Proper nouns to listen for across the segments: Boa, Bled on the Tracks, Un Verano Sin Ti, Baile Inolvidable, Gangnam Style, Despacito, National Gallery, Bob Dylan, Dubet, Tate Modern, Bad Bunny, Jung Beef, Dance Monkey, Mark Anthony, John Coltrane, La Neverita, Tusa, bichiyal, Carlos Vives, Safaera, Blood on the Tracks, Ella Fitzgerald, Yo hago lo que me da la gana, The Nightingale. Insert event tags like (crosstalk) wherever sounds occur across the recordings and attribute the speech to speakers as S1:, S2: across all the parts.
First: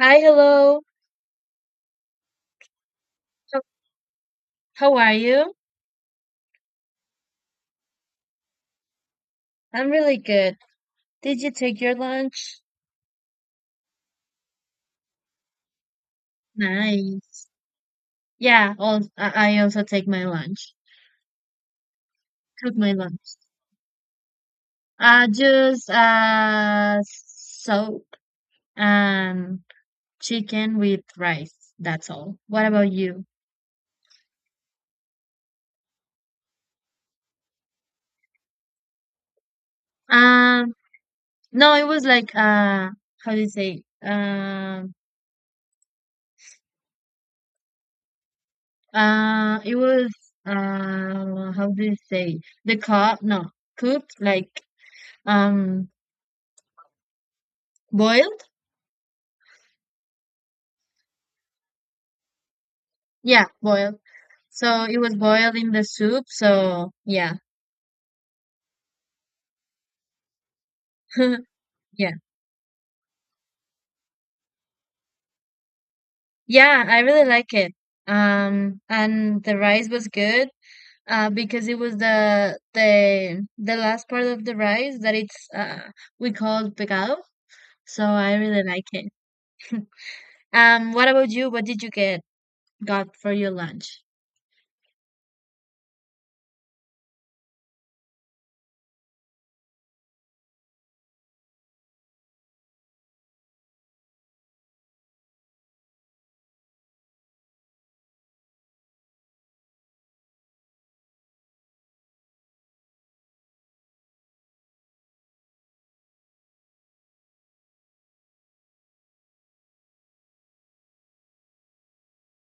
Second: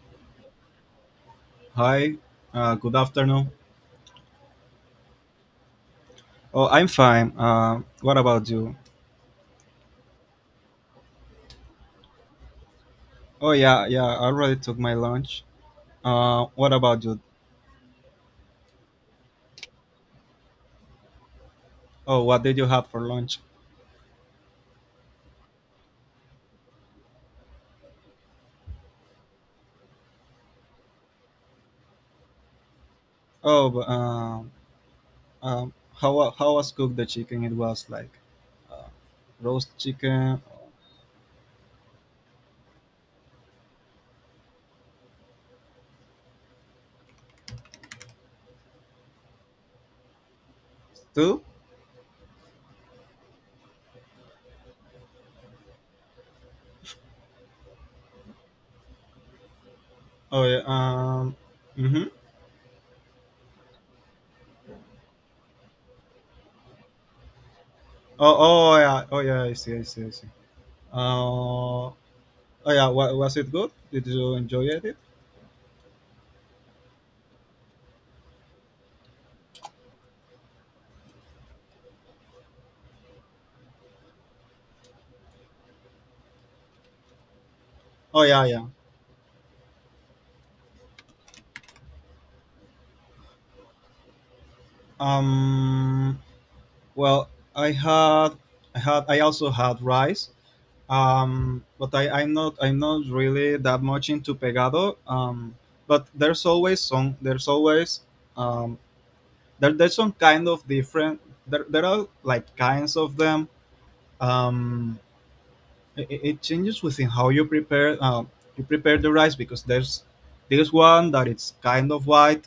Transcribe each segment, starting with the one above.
S1: Hi, hello.
S2: Hi, good afternoon.
S1: How, how are you?
S2: Oh, I'm fine. What about you?
S1: I'm really good. Did you take your lunch?
S2: Oh, yeah, yeah, I already took my lunch. What about you?
S1: Nice. Yeah, all, I also take my lunch.
S2: Oh, what did you
S1: Cook
S2: have
S1: my
S2: for
S1: lunch.
S2: lunch?
S1: Just soap and chicken with rice. That's all. What about you?
S2: Oh, but, how was cooked the chicken? It was like uh, roast chicken
S1: Um, no, it was like how do you say? It was
S2: stew?
S1: how do you say? The cup? No, cooked like um boiled.
S2: Oh, yeah, mm-hmm.
S1: Yeah, boiled. So it was boiled in the soup. So yeah,
S2: Oh, oh, yeah, oh, yeah, I see, I see, I see.
S1: (laughs)
S2: Uh, oh,
S1: yeah,
S2: yeah, was it good? Did you enjoy it?
S1: yeah. I really like it. And the rice was good. Because it was the last part of the rice that it's we called picado. So
S2: Oh,
S1: I
S2: yeah,
S1: really
S2: yeah.
S1: like it. What about you? What did you get got for your lunch?
S2: Um, Well, I had, I also had rice, but I'm not really that much into pegado. But there's always some, There's always, um, there's some kind of different. There are like kinds of them. Um, it changes within how you prepare the rice because there's this one that it's kind of white,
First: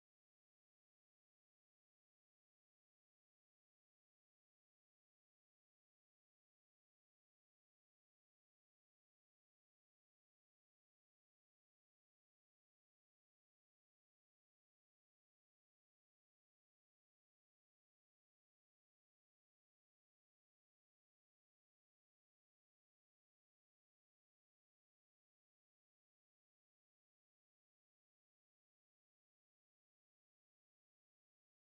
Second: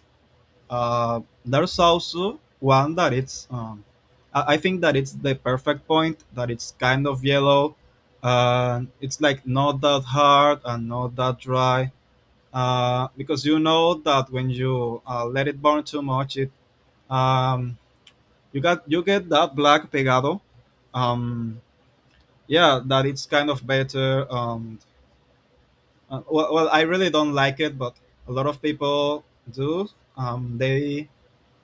S2: there's also one that it's, I think that it's the perfect point, that it's kind of yellow and it's like not that hard and not that dry, because you know that when you let it burn too much it um, you got you get that black pegado. um, yeah, that it's kind of better. Well, I really don't like it, but a lot of people do. um, they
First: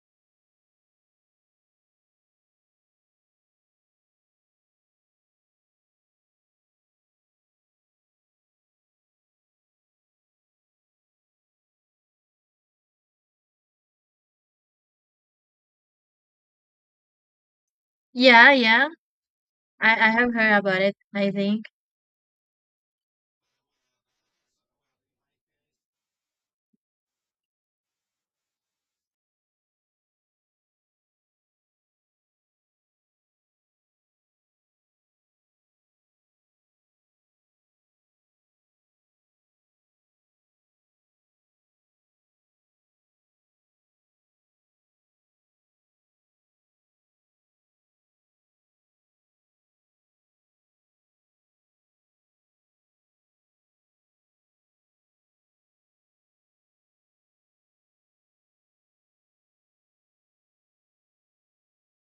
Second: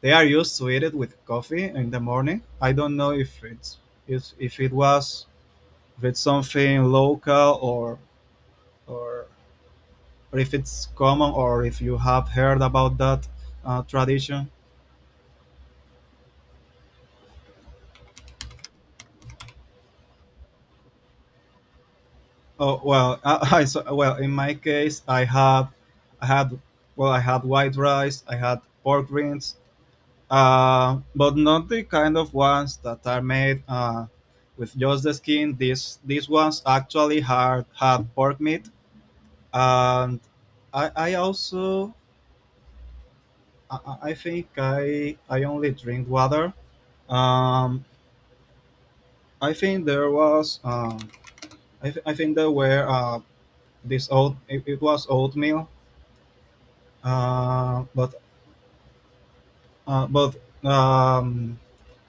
S2: They are used to eat it with coffee in the morning. I don't know if it's, if it was, if it's something local, or, or if it's common, or if you have heard about that tradition.
S1: Yeah, yeah. I have heard about it, I think.
S2: Oh, well, (laughs) well, in my case, I had, well, I had white rice, I had pork rinds, but not the kind of ones that are made with just the skin. These ones actually had pork meat, and I also, I think I only drink water. Um, I think there was, I think there were, this oat, it was oatmeal, uh, but uh, but um,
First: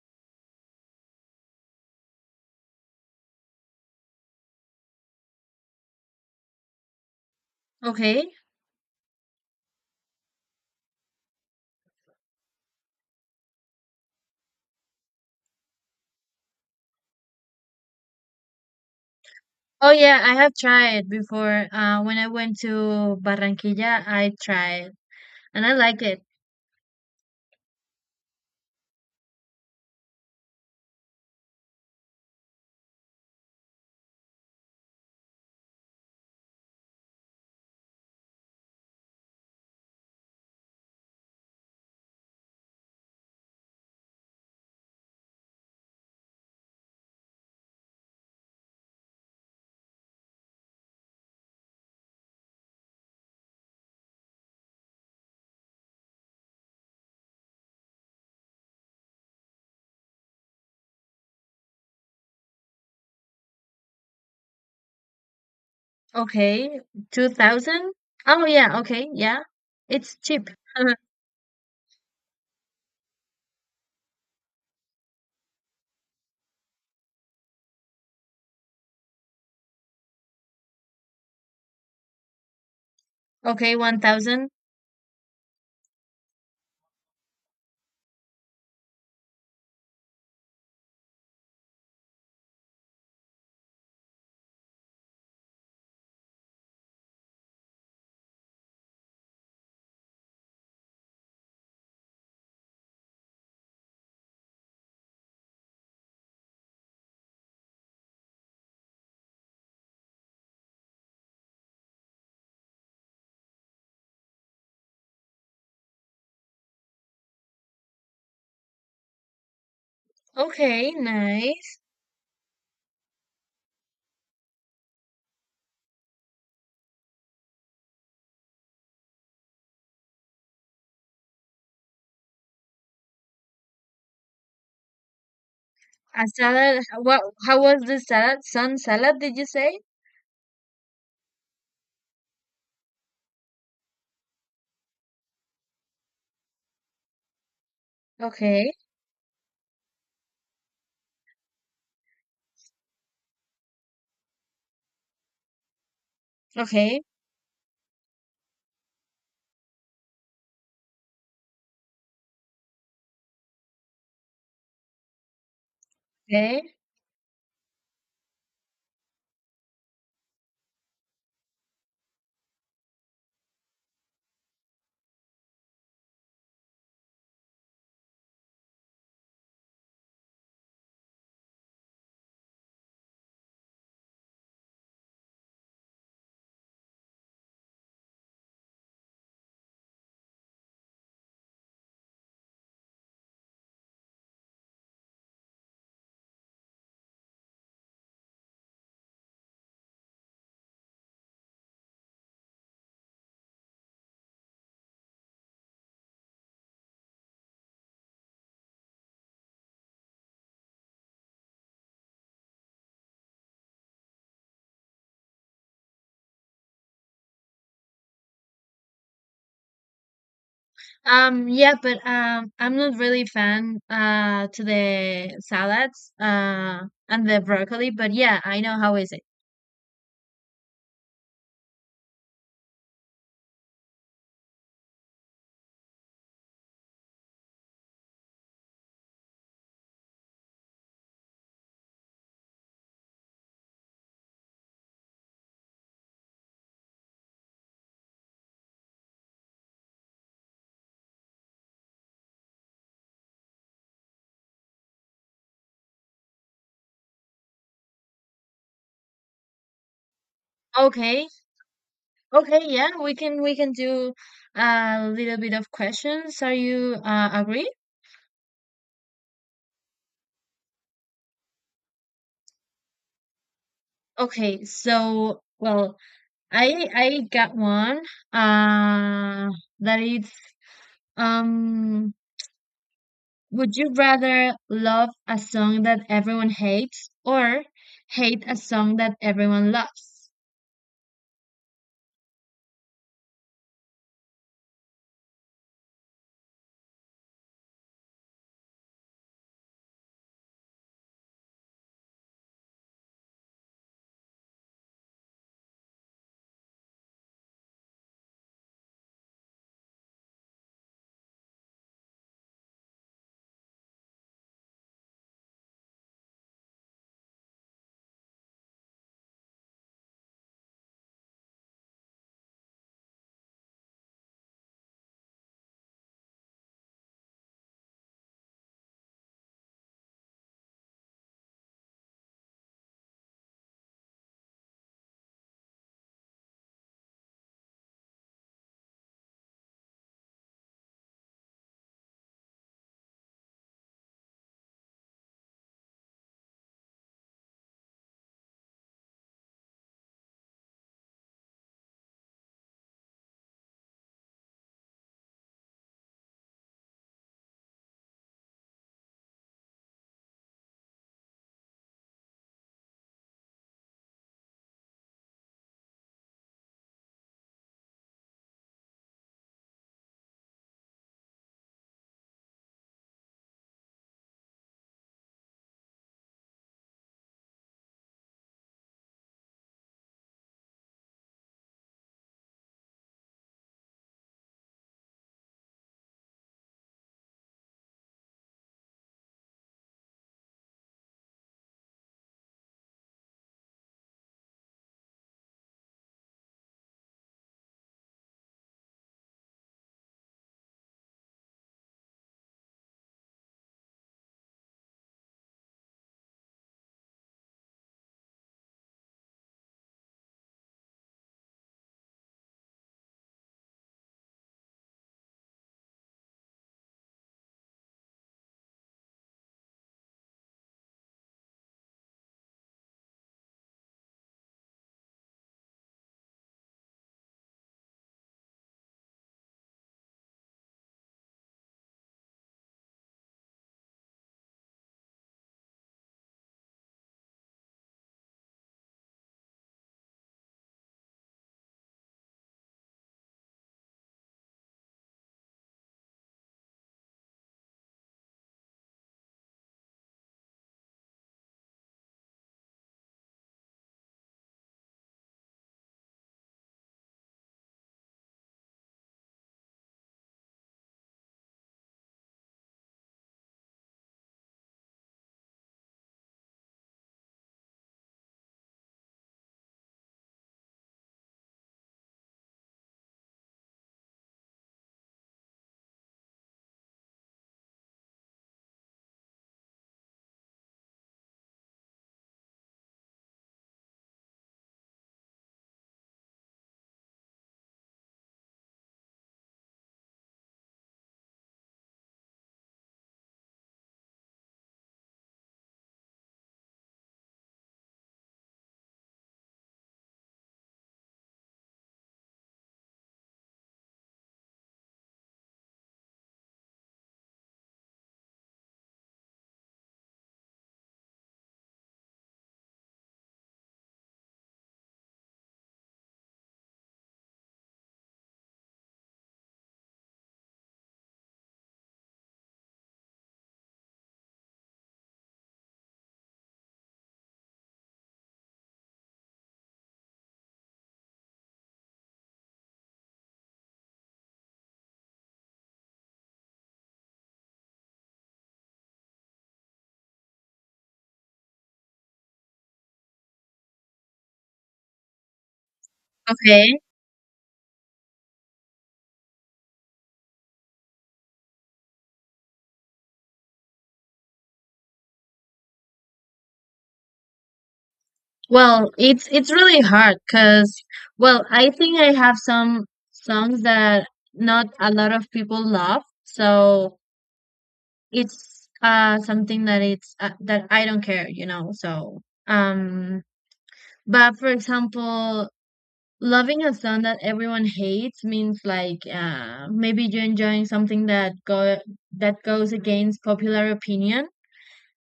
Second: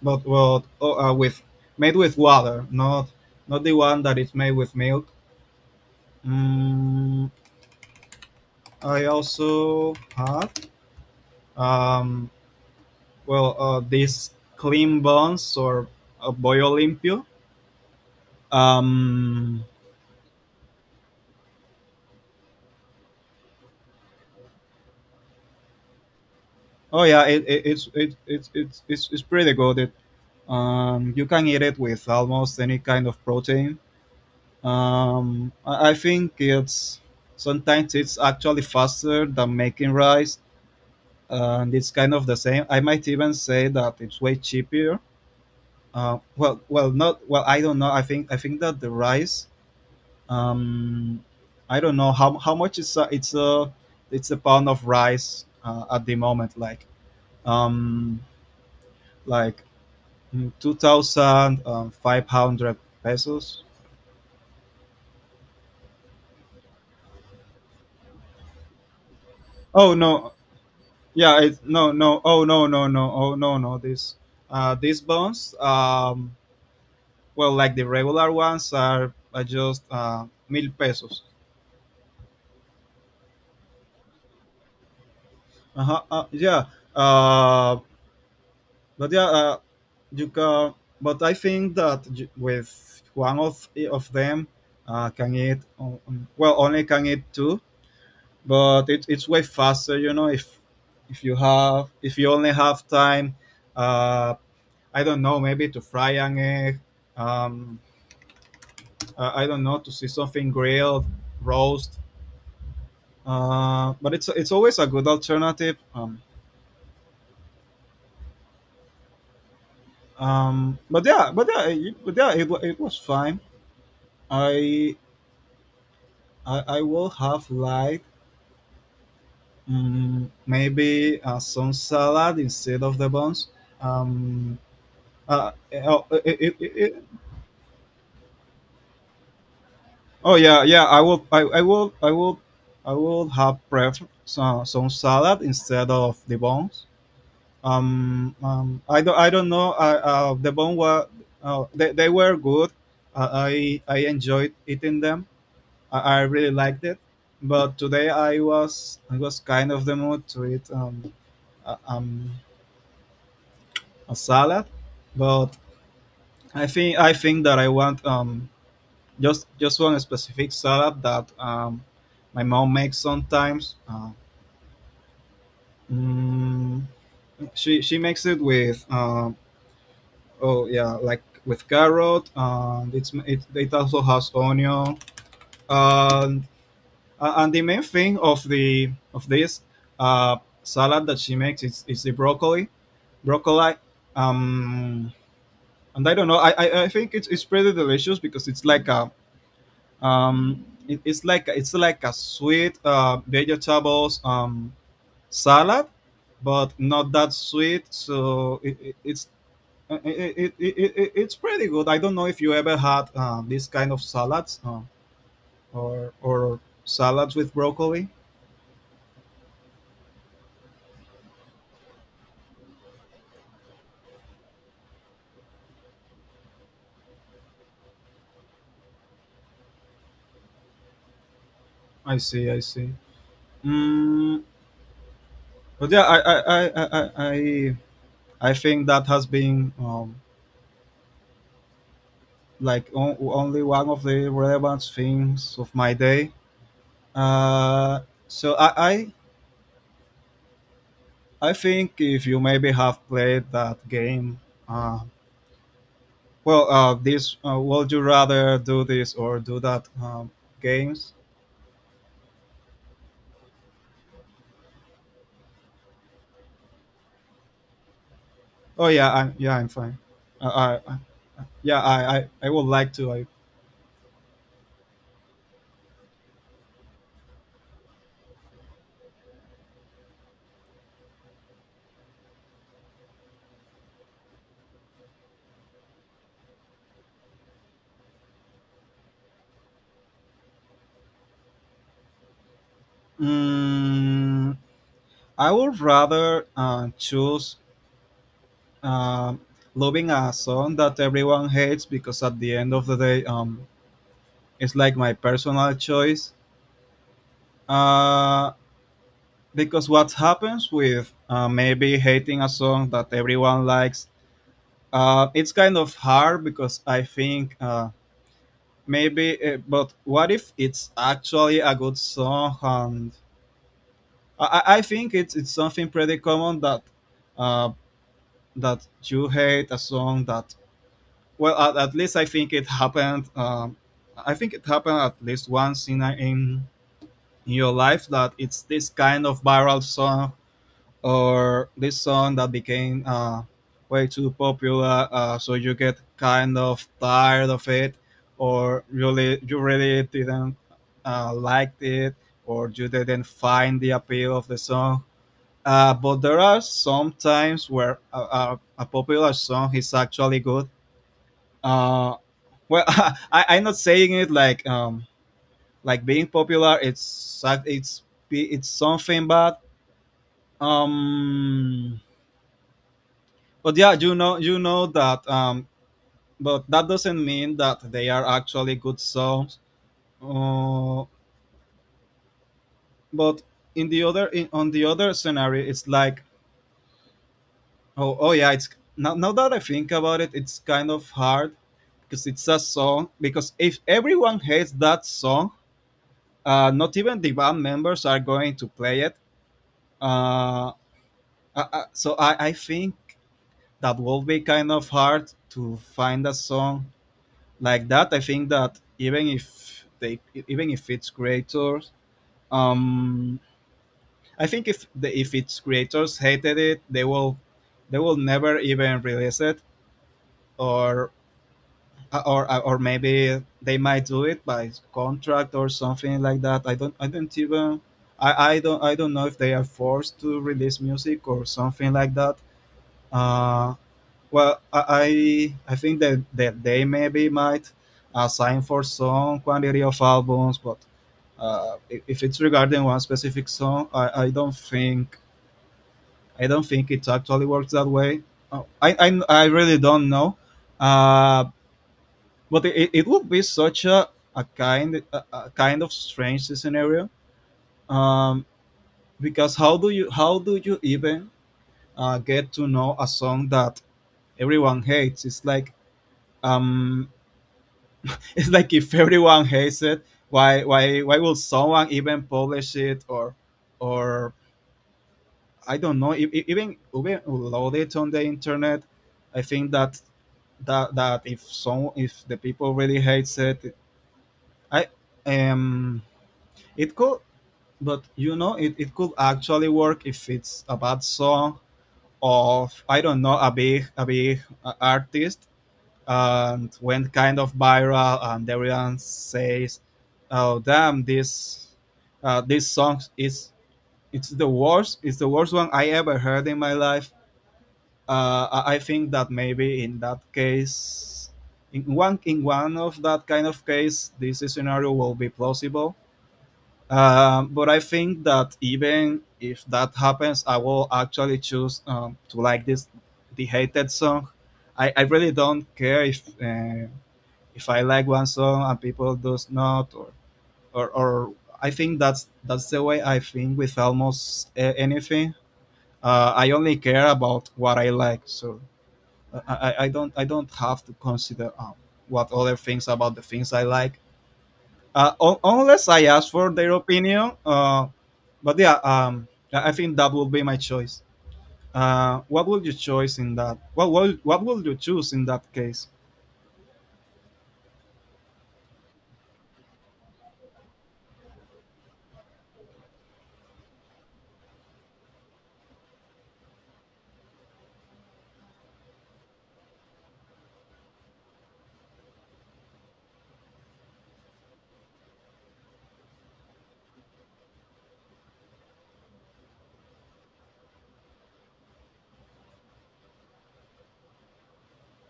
S2: but well oh, with, made with water, not not the one that is made with milk. Mm,
S1: Okay.
S2: I also had, um, well, these clean bones, or a bollo limpio. Um,
S1: Oh yeah, I have tried before. When I went to Barranquilla, I tried and I like it.
S2: oh, yeah, it's pretty good. You can eat it with almost any kind of protein. I think it's, sometimes it's actually faster than making rice, and it's kind of the same. I might even say that it's way cheaper. Not well. I don't know. I think that the rice, um I don't know how much is, it's a pound of rice, at the moment, like, um like 2500 pesos.
S1: Okay. 2000? Oh yeah, okay. Yeah.
S2: Oh,
S1: It's
S2: no.
S1: cheap. (laughs)
S2: No no oh no no no oh no no this, these bonds, well, like the regular ones are just mil pesos.
S1: Okay, 1000.
S2: Uh-huh. Yeah. um But yeah, you can, but I think that, with one of them, can eat, well, only can eat two, but it, it's way faster. You know, if you have if you only have time, uh, I don't know, maybe to fry an egg. Um, I don't know, to see something grilled, roast. But it's always a good alternative.
S1: Okay, nice.
S2: But yeah, it, wa- It was fine. I I would have liked, maybe some salad instead of the buns. Um, uh, uh, oh, it,
S1: A
S2: it, it,
S1: salad.
S2: it-
S1: What? How was the salad? Sun salad? Did you say?
S2: oh, yeah, yeah. I will. I will. I will have prefer some, salad instead of the buns.
S1: Okay.
S2: I don't. I don't know. The bun were, they were good. I enjoyed eating them. I really liked it.
S1: Okay.
S2: But today I was kind of the mood to eat. Uh, um, a salad, but I
S1: Okay.
S2: think, that I want, just one specific salad that, my mom makes sometimes. Mm, she makes it with, oh, yeah, like with carrot, and it's, it also has onion, and and the main thing of the of this salad that she makes is the broccoli. broccoli. Um, and I don't know. I think it's pretty delicious, because it's like a, it's like, a sweet vegetables salad, but not that sweet. So it, it's it, it, it, it, it- it's pretty good. I don't know if you ever had, this kind of salads, or salads with broccoli.
S1: Yeah, but I'm not really fan to the salads and the broccoli. But yeah, I know how is it.
S2: I see. I see. Mm, but yeah, I think that has been, only one of the relevant things of my day. Uh, so I think, if you maybe have played that game, uh, well, this would you rather do this or do that, games?
S1: Okay. Okay. Yeah, we can do a little bit of questions. Are you agree?
S2: Oh, yeah, I'm, yeah, I'm fine. Uh, I, I- yeah, I, I would like to.
S1: Okay. So well, I got one uh that it's um. Would you rather love a song that everyone hates or hate a song that everyone loves?
S2: Mm, I would rather, choose, Um, loving a song that everyone hates, because at the end of the day, it's like my personal choice. Uh, because what happens with, maybe hating a song that everyone likes, it's kind of hard because I think, but what if it's actually a good song? And I think it's something pretty common that, uh, that you hate a song that, well, at least I think it happened. I think it happened at least once in, in your life, that it's this kind of viral song, or this song that became, way too popular, so you get kind of tired of it, or really you really didn't liked it, or you didn't find the appeal of the song, but there are some times where a, a popular song is actually good. uh, well (laughs) I'm not saying it like, like being popular, it's something, but, um but yeah, you know, that, but that doesn't mean that they are actually good songs, uh, but in the other, on the other scenario, it's like, oh, yeah, it's, now, that I think about it, it's kind of hard, because it's a song, because if everyone hates that song, not even the band members are going to play it. Uh, uh, uh, so I, I think that will be kind of hard to find a song like that. I think that even if they, even if its creators, um, I think if the, if its creators hated it, they will never even release it, or, or maybe they might do it by contract or something like that. I don't even. I don't, I don't know if they are forced to release music or something like that. Uh, Well, I think that, that they maybe might assign for some quantity of albums, but, if it's regarding one specific song, I don't think, I don't think it actually works that way. Uh, I, I I really don't know, uh, but it would be such a kind, a kind of strange scenario, um, because how do you, even, get to know a song that everyone hates? It's like, um (laughs) it's like, if everyone hates it, why, why will someone even publish it, or I don't know, even load it on the internet? I think that, that if some, if the people really hates it, I um it could, but you know, it could actually work if it's a bad song of, I don't know, a big, artist, and went kind of viral, and everyone says, oh, damn, this this song is, it's the worst, one I ever heard in my life. I think that maybe in that case, in one, of that kind of case, this scenario will be plausible, but I think that even if that happens, I will actually choose, to like this, the hated song. I really don't care if, if I like one song and people does not, or, or, I think that's, the way I think with almost, anything. I only care about what I like, so, I don't, I don't have to consider, what other things about the things I like, unless I ask for their
S1: Okay.
S2: opinion. But yeah, I think that would be my choice. What would you choose in that? What will you choose in that case?
S1: Well, it's really hard because well, I think I have some songs that not a lot of people love, so it's something that it's that I don't care. Um, but for example, loving a song that everyone hates means like maybe you're enjoying something that goes against popular opinion.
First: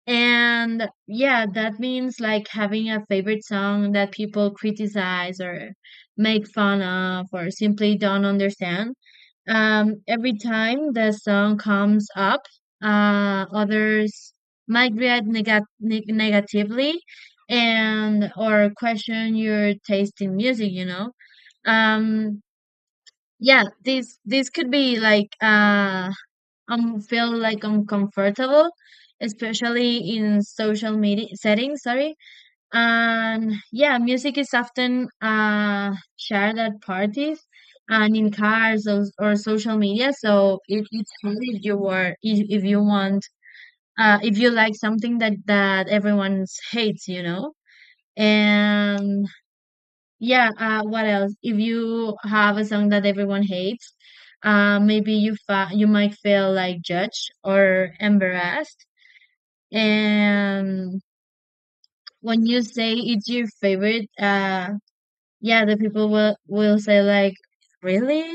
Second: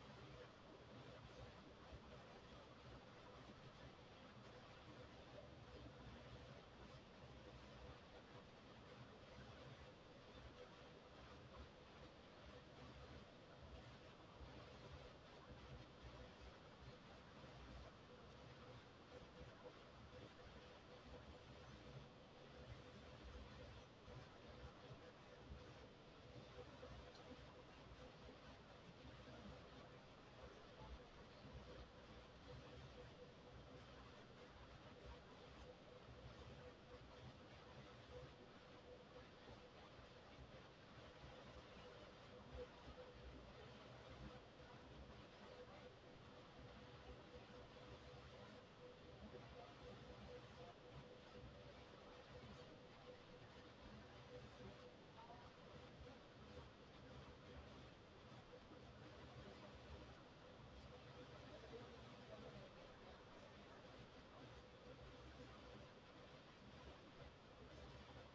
S1: And yeah, that means like having a favorite song that people criticize or make fun of or simply don't understand. Every time the song comes up, others might react negatively and or question your taste in music, um, yeah, this could be like feel like uncomfortable, especially in social media settings, sorry. And yeah, music is often shared at parties and in cars or social media, so it's hard if you want if you like something that everyone hates. And yeah, what else? If you have a song that everyone hates, maybe you might feel like judged or embarrassed. And when you say it's your favorite, yeah, the people will say like, really?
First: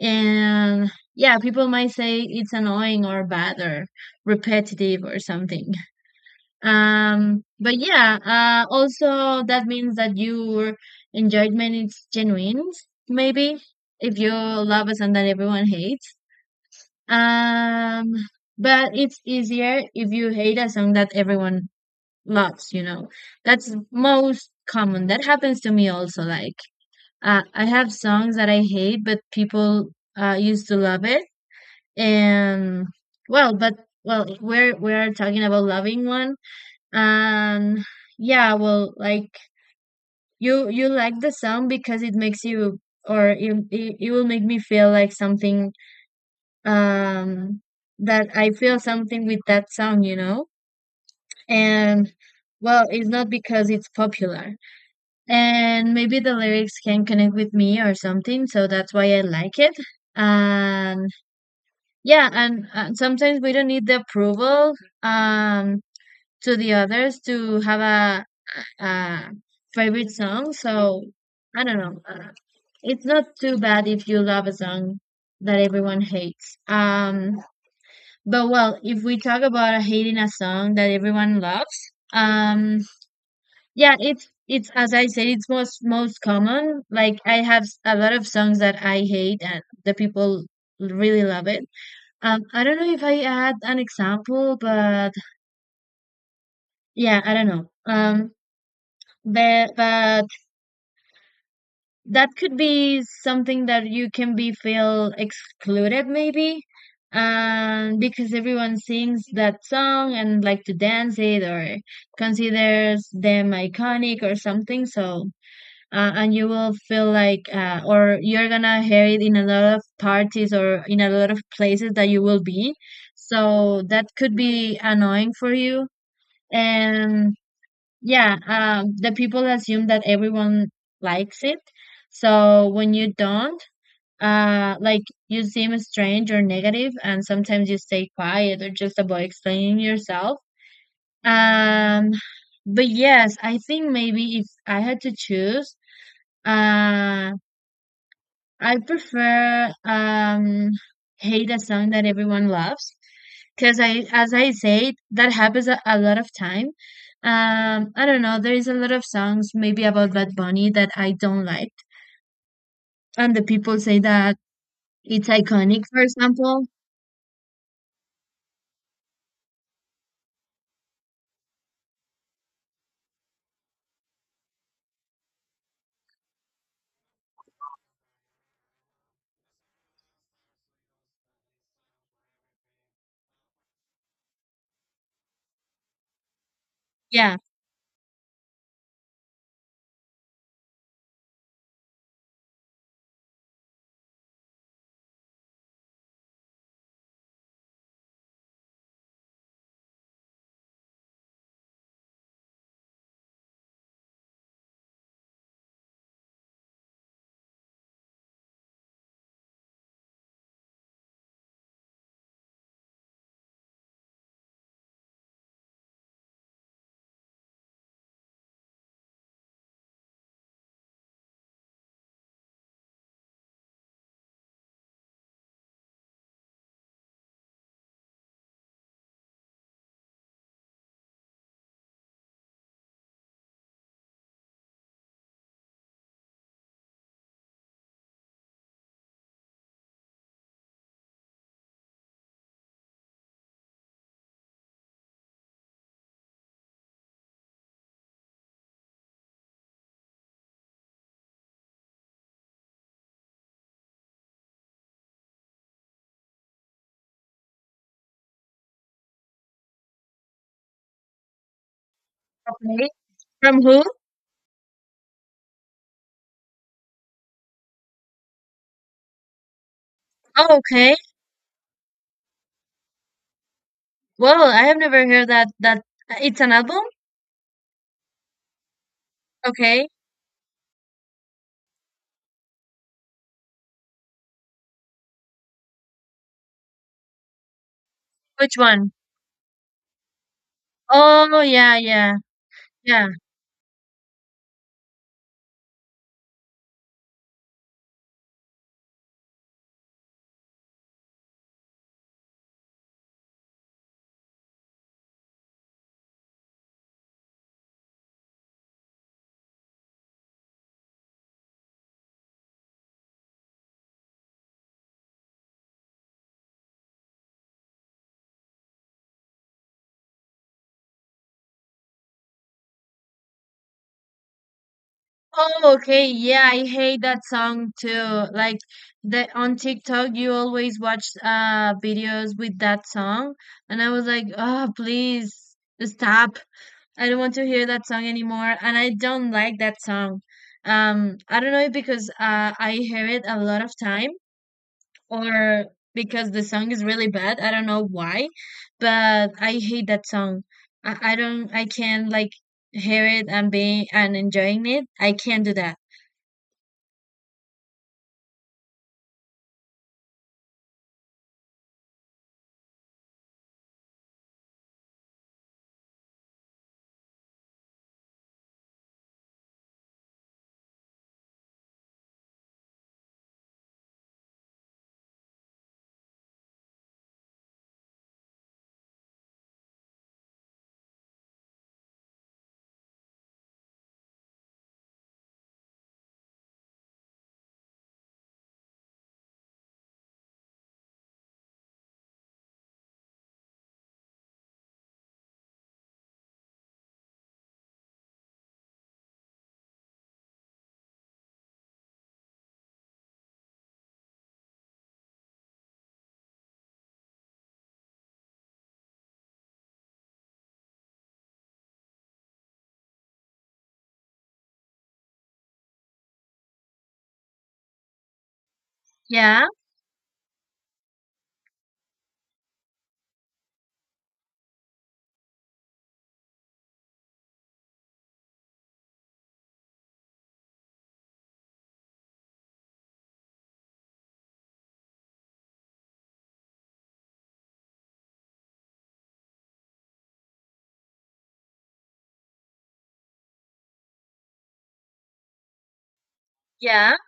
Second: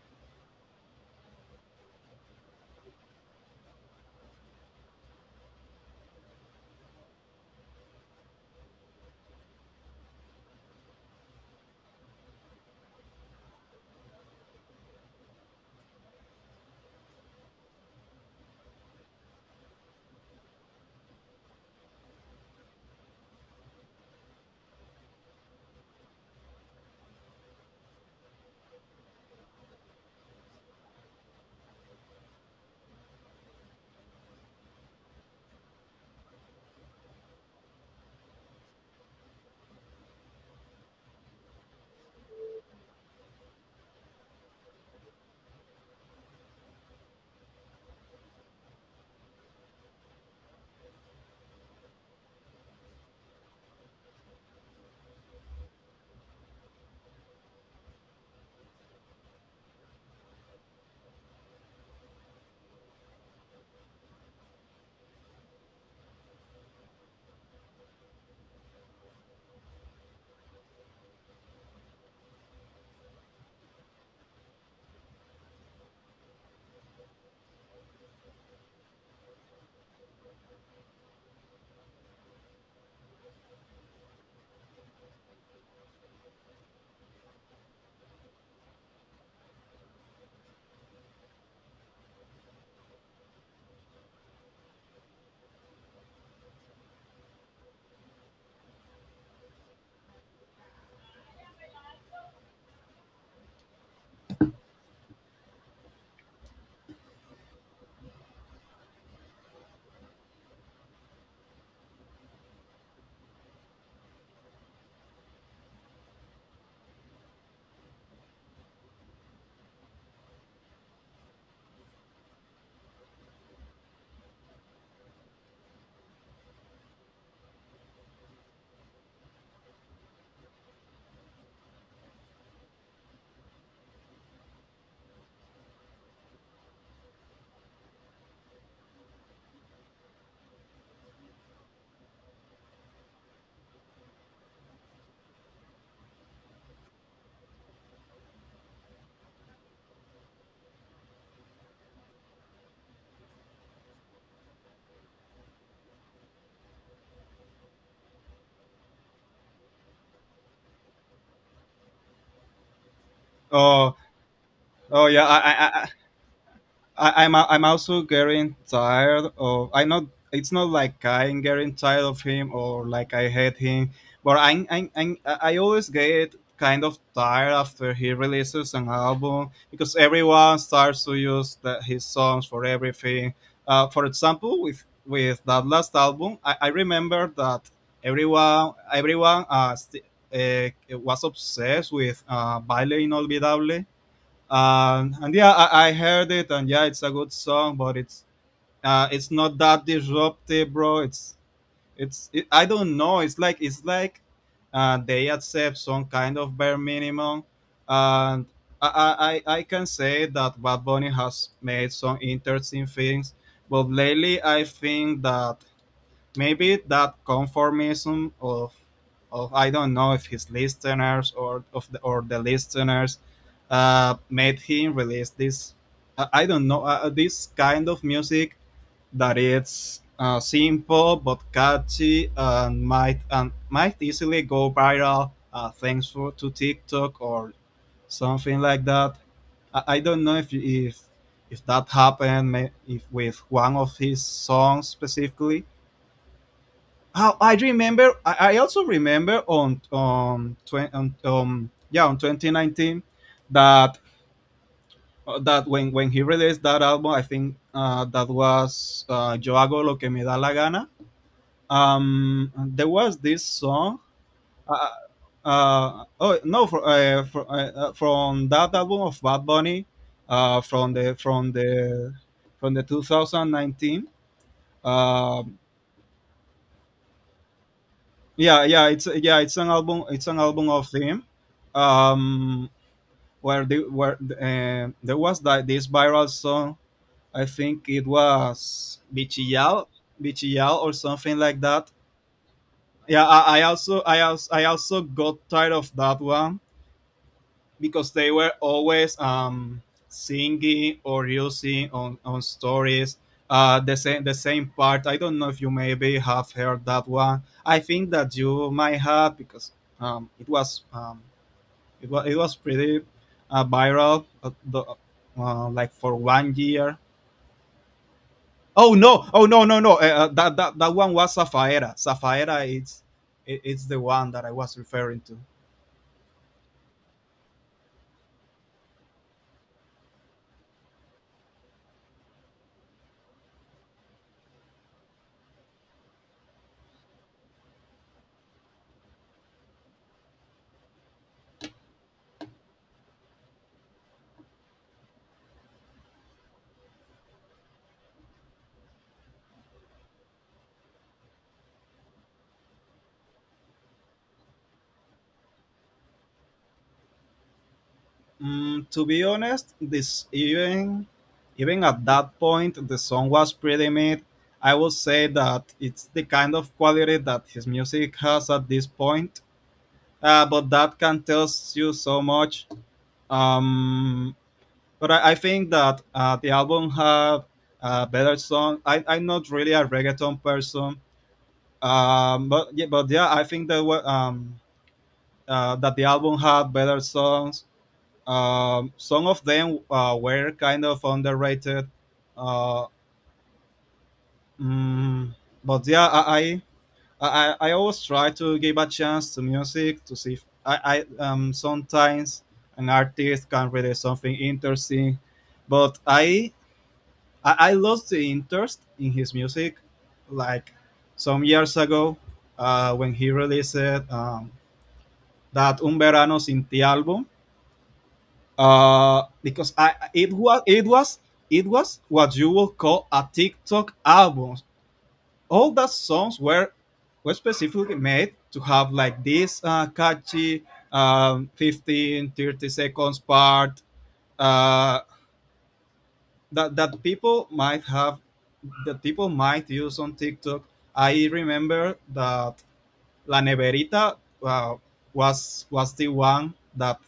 S1: And yeah, people might say it's annoying or bad or repetitive or something. But yeah, also that means that your enjoyment is genuine, maybe, if you love a song that everyone hates. Um, but it's easier if you hate a song that everyone loves. That's most common. That happens to me also. Like, I have songs that I hate, but people used to love it. And well, but well, we're talking about loving one. And yeah, well, like you like the song because it makes you or it will make me feel like something um that I feel something with that song, you know? And well, it's not because it's popular. And maybe the lyrics can connect with me or something, so that's why I like it. And yeah, and sometimes we don't need the approval um to the others to have a uh, favorite song. So I don't know. It's not too bad if you love a song that everyone hates. But well, if we talk about hating a song that everyone loves, yeah, it's as I said, it's most common. Like I have a lot of songs that I hate and the people really love it. I don't know if I had an example, but yeah, I don't know. But that could be something that you can be feel excluded maybe and because everyone sings that song and like to dance it or considers them iconic or something so and you will feel like or you're gonna hear it in a lot of parties or in a lot of places that you will be so that could be annoying for you, yeah. The people assume that everyone likes it. So when you don't, like you seem strange or negative, and sometimes you stay quiet or just avoid explaining yourself. Um, but yes, I think maybe if I had to choose, uh, I prefer hate a song that everyone loves because I as I said that happens a lot of time. I don't know. There is a lot of songs maybe about Bad Bunny that I don't like, and the people
S2: Oh,
S1: say that
S2: oh yeah,
S1: it's
S2: I,
S1: iconic.
S2: I
S1: For example,
S2: I, I'm I'm also getting tired of I not it's not like I'm getting tired of him or like I hate him, but I always get kind of tired after he releases an album because everyone starts to use his songs for everything. For example, with that last album, I remember
S1: yeah.
S2: that everyone uh, was obsessed with Baile Inolvidable. And yeah, I heard it, and yeah, it's a good song, but it's not that disruptive, bro. It's I don't know. It's like they accept some kind of bare minimum, and I can say that Bad Bunny has made some interesting things, but lately I think that maybe that conformism of I don't know if his listeners or of or the listeners made him release this uh, I don't know this kind of music that it's simple but catchy and might easily go viral thanks for to TikTok or something like that. I don't know if if that happened if with one of his songs specifically how I remember, I also remember on 2019 that when he released that album, I think that was Yo hago lo que me da la gana.
S1: Okay.
S2: There was this
S1: From who?
S2: song. Uh, oh no, for, From that album of Bad Bunny,
S1: Oh,
S2: uh, from
S1: okay.
S2: the from the from the 2019.
S1: Well, I have never heard that.
S2: Um
S1: That it's an album.
S2: yeah, yeah, it's it's an
S1: Okay.
S2: album, it's an album of him. um where they where there was that this viral song. I think it
S1: Which one?
S2: was bichiyal, bichiyal, or something
S1: Oh,
S2: like
S1: yeah,
S2: that.
S1: yeah, yeah.
S2: Yeah, I also got tired of that one because they were always singing or using on stories the same part. I don't know if you maybe have heard that one. I think that you might have because um, it was um, it was pretty viral, like for 1 year. Oh no! Oh no! No, no! That one was Safaera. Safaera, it's the one that I was referring to.
S1: Oh, okay. Yeah, I hate that song too. Like the on TikTok, you always watch videos with that song, and I was like, oh, please stop. I don't want to hear that song anymore, and I don't like that song. I don't know if because I hear it a lot of time or because the song is really bad. I don't know why, but I hate that song. I don't. I can't like hear it and being and enjoying it. I can't do that.
S2: To be honest, this even even at that point, the song was pretty mid. I would say that it's the kind of quality that his music has at this point. But that can tell you so much. Um, but I think that the album had a better song. I'm not really a reggaeton person. But yeah, I think that that the album had better songs, some of them were kind of underrated. Uh, mm, but yeah, I always try to give a chance to music to see if I sometimes an artist can release something interesting, but I lost the interest in his music like some years ago when he released um, that Un Verano Sin Ti album
S1: Yeah,
S2: because I it was it was what you would call a TikTok album. All the songs were specifically made to have like this catchy 15 30 seconds part uh, that people might have that people might use on TikTok. I remember that La Neverita uh, was the one
S1: yeah.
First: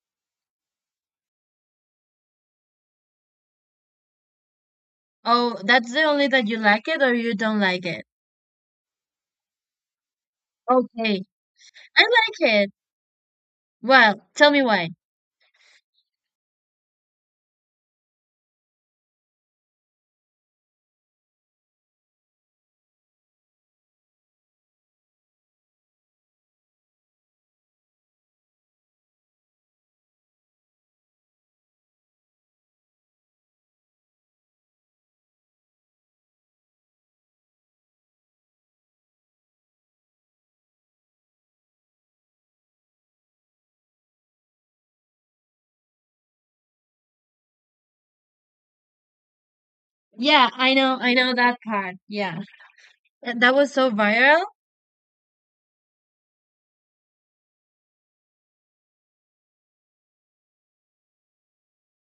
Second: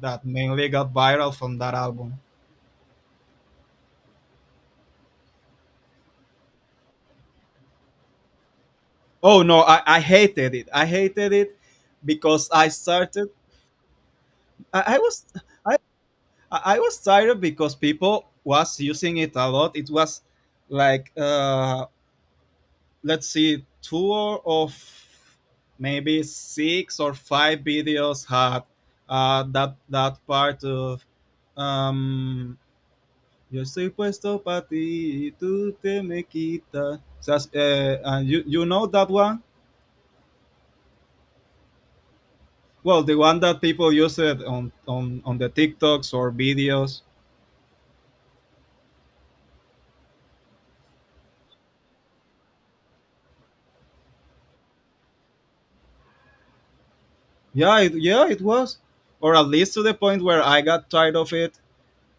S2: that mainly got viral from that album.
S1: Oh, that's the only that you like it or you don't like it.
S2: Oh no, I hated it. I
S1: Okay.
S2: hated it
S1: I
S2: because
S1: like
S2: I
S1: it.
S2: started.
S1: Well, tell me why.
S2: I, I was I I was tired because people was using it a lot. It was like let's see, two of maybe six or five videos had that part of um, yo estoy puesto para ti y tú te me quitas. That's, and you know that one? Well, the one that people use it on the TikToks or videos.
S1: Yeah, I know that part. Yeah. That was so viral.
S2: Yeah, yeah, it was, or at least to the point where I got tired of it.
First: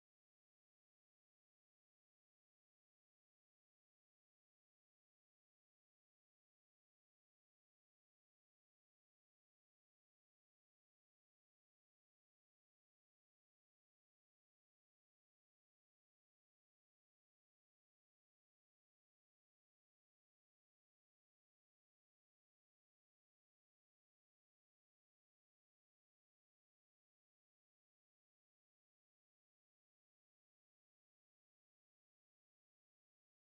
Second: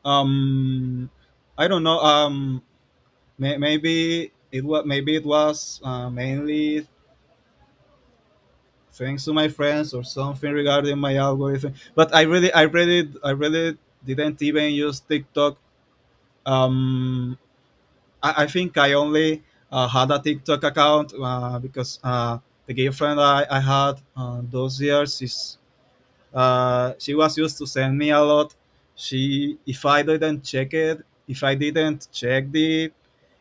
S2: Um, I don't know. May, maybe it was mainly thanks to my friends or something regarding my algorithm. But I really didn't even use TikTok. Um, I think I only had a TikTok account because the girlfriend I had those years is she was used to send me a lot. She If I didn't check it, if I didn't check the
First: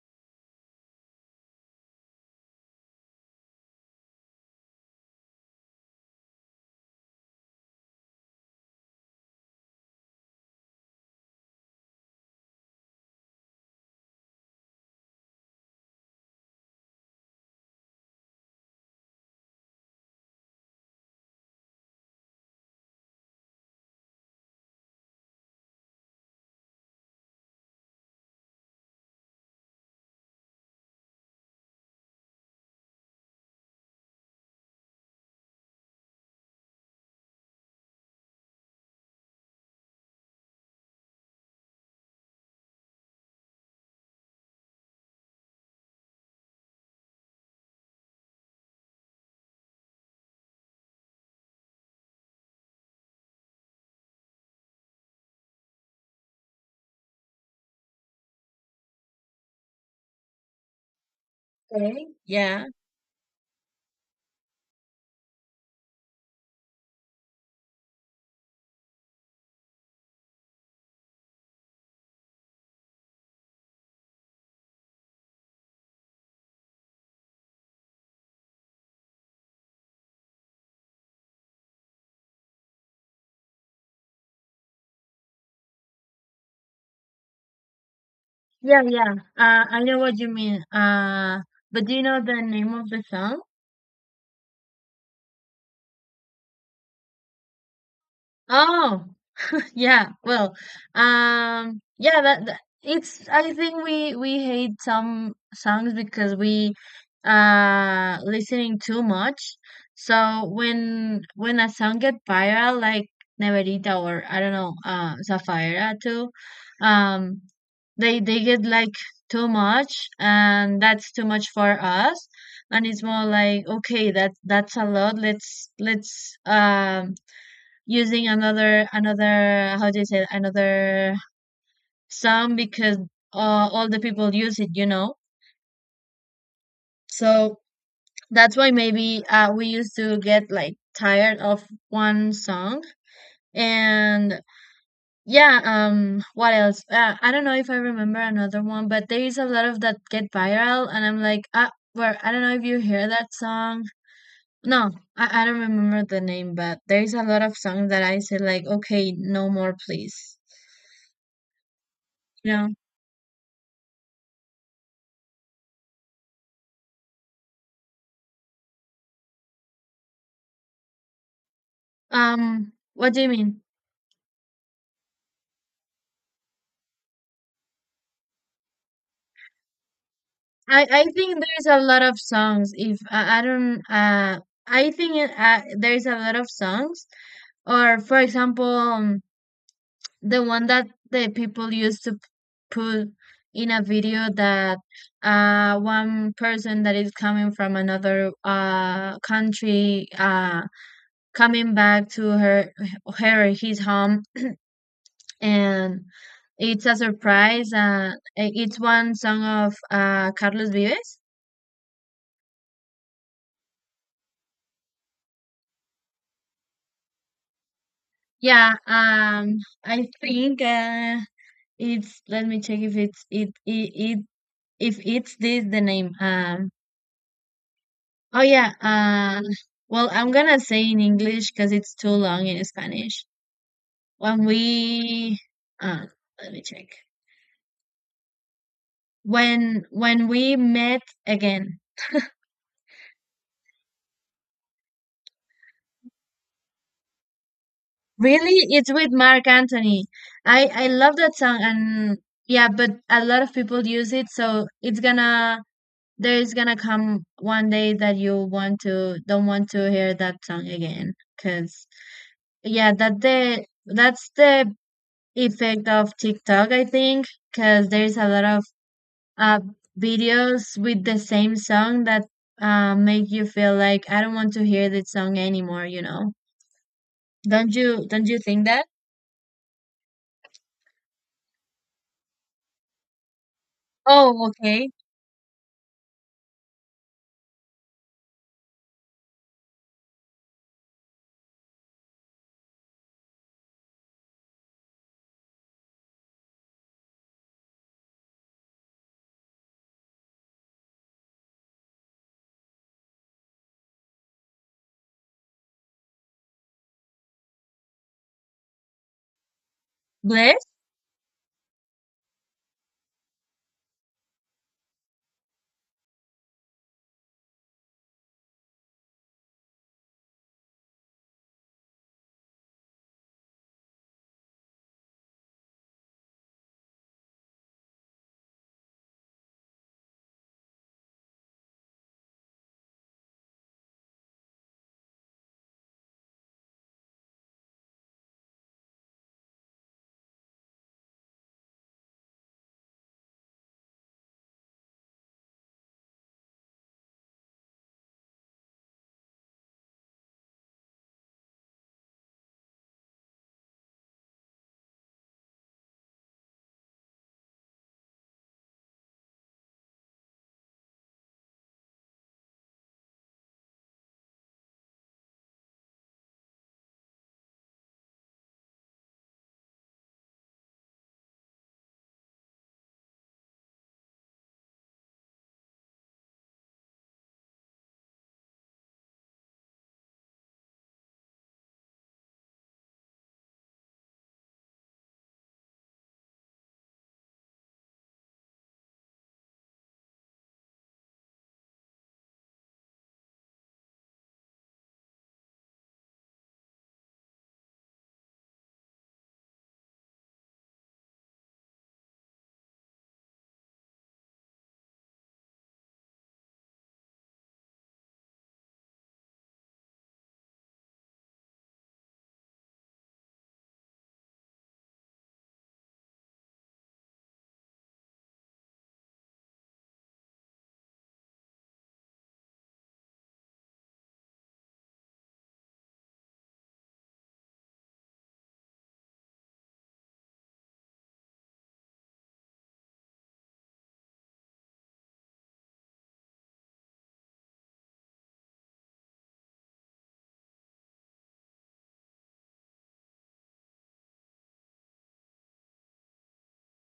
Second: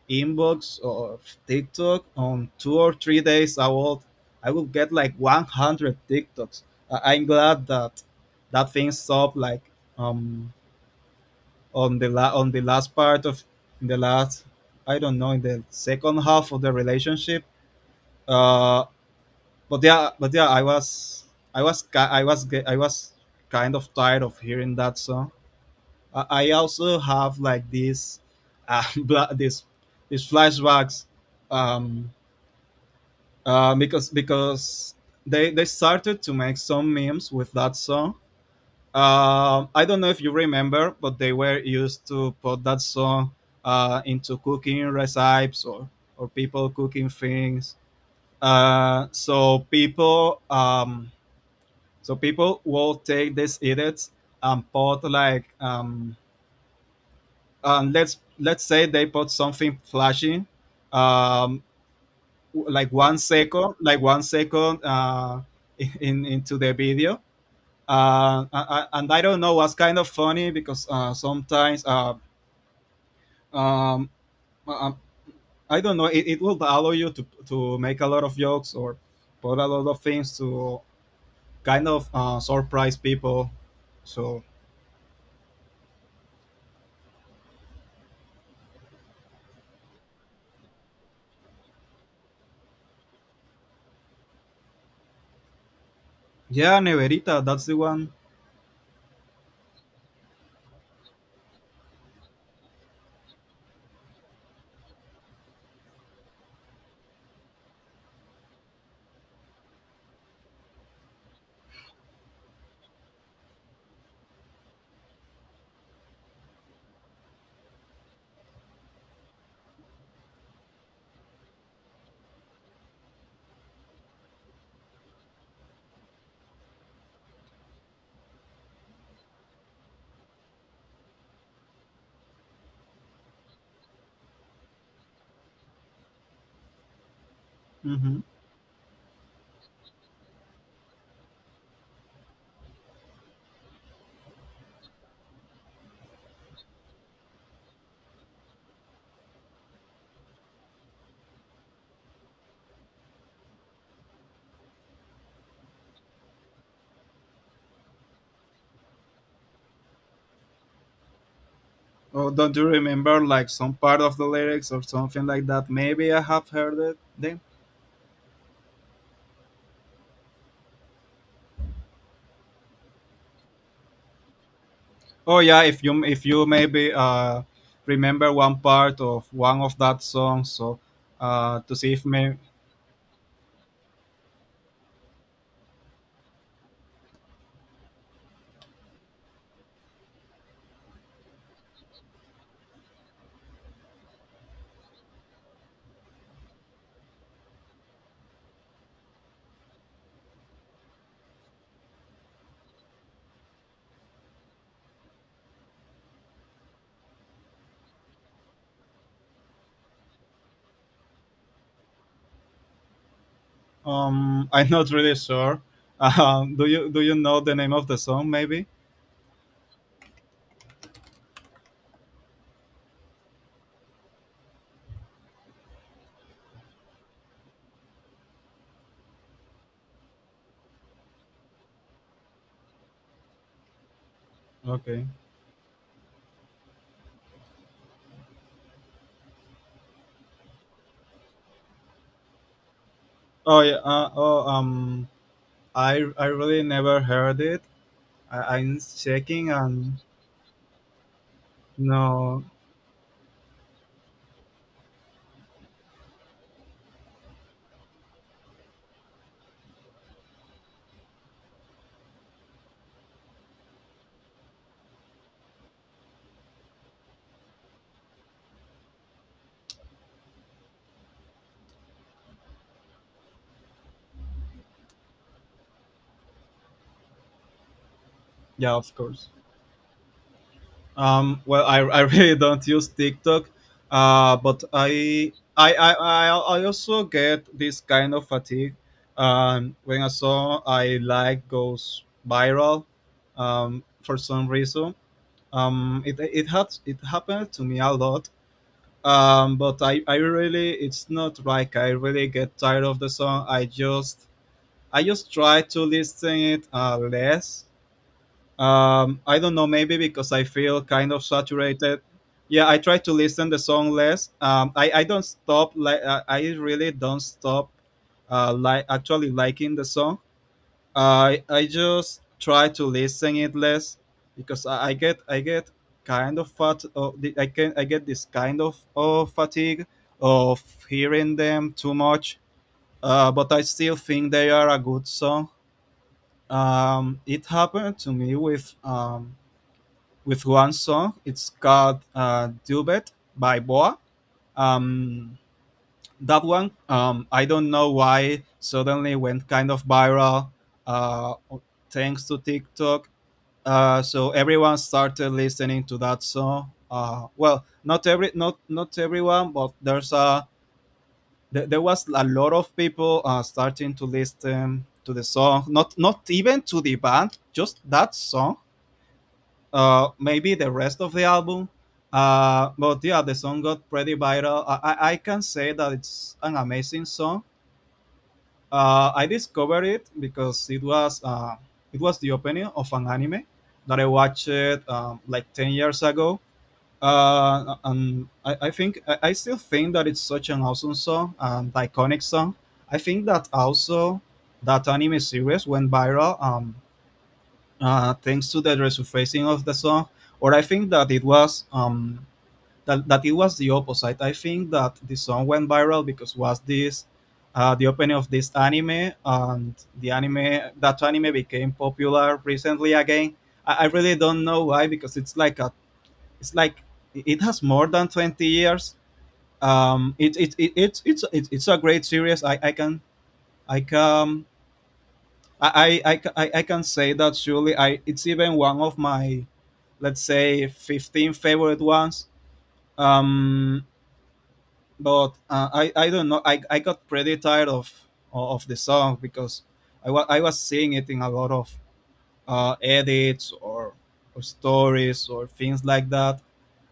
S2: inbox of TikTok on 2 or 3 days, I would get like 100 TikToks. I'm glad that that thing stopped like um on the last part of in the last I don't know, in the second half of the relationship. Uh, but yeah, I was ki- I was ge- I was kind of tired of hearing that song. I also have like this (laughs) this these flashbacks um, because they started to make some memes with that song. I don't know if you remember, but they were used to put that song into cooking recipes or people cooking things. Uh, so people um, so people will take these edits and put like let's say they put something flashing, um,
S1: Okay. Yeah.
S2: like 1 second, into the video. Uh, and I don't know, was kind of funny because sometimes um, um, I don't know, it will allow you to make a lot of jokes or put a lot of things to kind of surprise people. So
S1: Yeah, yeah. I know what you mean. But do you know the name of the song?
S2: yeah, Neverita, that's the one.
S1: Oh, (laughs) Yeah, well, yeah, that it's. I think we hate some songs because we listening too much. So when a song get viral, like Neverita or I don't know, Zafaera too, um, they get like too much, and that's too much for us. And it's more like, okay, that's a lot. Let's using another how do you say it? Another sound because all the people use it. So
S2: hmm
S1: that's why maybe we used to get like tired of one song. And yeah, what else? I don't know if I remember another one. But there is a lot of that get viral and I'm like, ah, where I don't know if you hear that song. No, I don't remember the name. But there is a lot of songs that I say like, okay, no more please
S2: Oh,
S1: you
S2: don't you
S1: know
S2: remember like some part of the lyrics or something like that? Maybe I have heard it then.
S1: What do you mean?
S2: Oh yeah, if you maybe remember one part of one of that song, so
S1: I think there's
S2: to
S1: a
S2: see
S1: lot
S2: if
S1: of songs. If I don't, I think there's a lot of songs. Or for example, the one that the people used to put in a video that one person that is coming from another country coming back to her her his home and it's a surprise. It's one song of Carlos Vives.
S2: (laughs) I'm not really sure. Do you do you know the name of the song? Maybe.
S1: Yeah, I think it's. Let me check if it's it it, it if it's this the name. Oh yeah. Well, I'm gonna say in English because it's too long in Spanish. When
S2: Okay.
S1: we, uh, let me check. When we met again.
S2: Oh yeah. I really never heard it.
S1: Really,
S2: I'm
S1: it's with Mark
S2: checking and
S1: Anthony. I love that song and
S2: no.
S1: yeah, but a lot of people use it, so it's gonna there's gonna come one day that you want to don't want to hear that song again cuz yeah, that's the effect of TikTok, I think, cuz there's a lot of uh videos with the same song that make you feel like I don't want to hear this song anymore. Don't you think
S2: Yeah,
S1: that?
S2: of course. I (laughs) really don't use TikTok. Uh.
S1: Oh,
S2: But
S1: okay.
S2: I I I I, I also get this kind of fatigue. When a song I like goes viral, for some reason it happened to me a lot, but I really it's not like I really get tired of the song, I just try to listen it less. I don't know, maybe because I
S1: Bless.
S2: feel kind of saturated. Yeah, I try to listen the song less. I don't stop like I really don't stop like actually liking the song. I just try to listen it less because I get kind of fat. The- I can I get this kind of fatigue of hearing them too much. But I still think they are a good song. It happened to me with one song. It's called "Dubet" by Boa. Um, that one, I don't know why, suddenly went kind of viral Uh, thanks to TikTok, so everyone started listening to that song. Well, not not everyone, but there's a there was a lot of people starting to listen to the song. Not even to the band, just that song. Maybe the rest of the album. But yeah, the song got pretty viral. I can say that it's an amazing song. I discovered it because it was the opening of an anime that I watched like 10 years ago. And I think I still think that it's such an awesome song and iconic song. I think that also that anime series went viral, thanks to the resurfacing of the song, or I think that it was that it was the opposite. I think that the song went viral because was this the opening of this anime, and the anime that anime became popular recently again. I really don't know why because it's like a it's like it has more than 20 years. It, it, it it's a great series. I can I can I, ca- I can say that surely I it's even one of my let's say 15 favorite ones. Um, but I don't know. I got pretty tired of the song because I was seeing it in a lot of edits or stories or things like that.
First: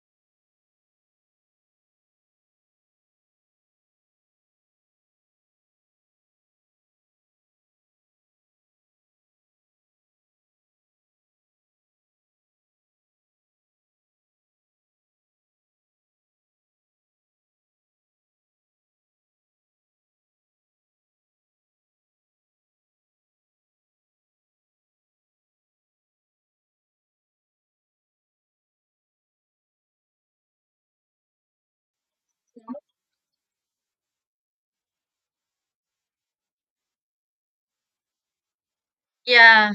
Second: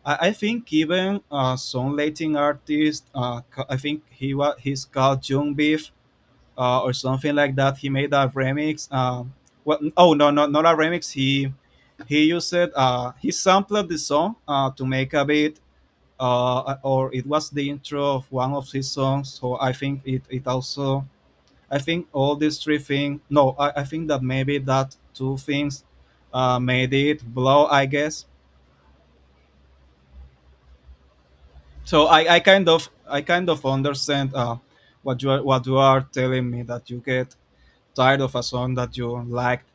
S2: I think even some Latin artist, I think he's called Jung Beef, or something like that. He made a remix. What? Oh no, not a remix. He used he sampled the song to make a beat, or it was the intro of one of his songs. So I think it also, I think all these three things, no, I think that maybe that two things made it blow, I guess. So I kind of understand what you are telling me, that you get tired of a song that you liked
S1: Yeah,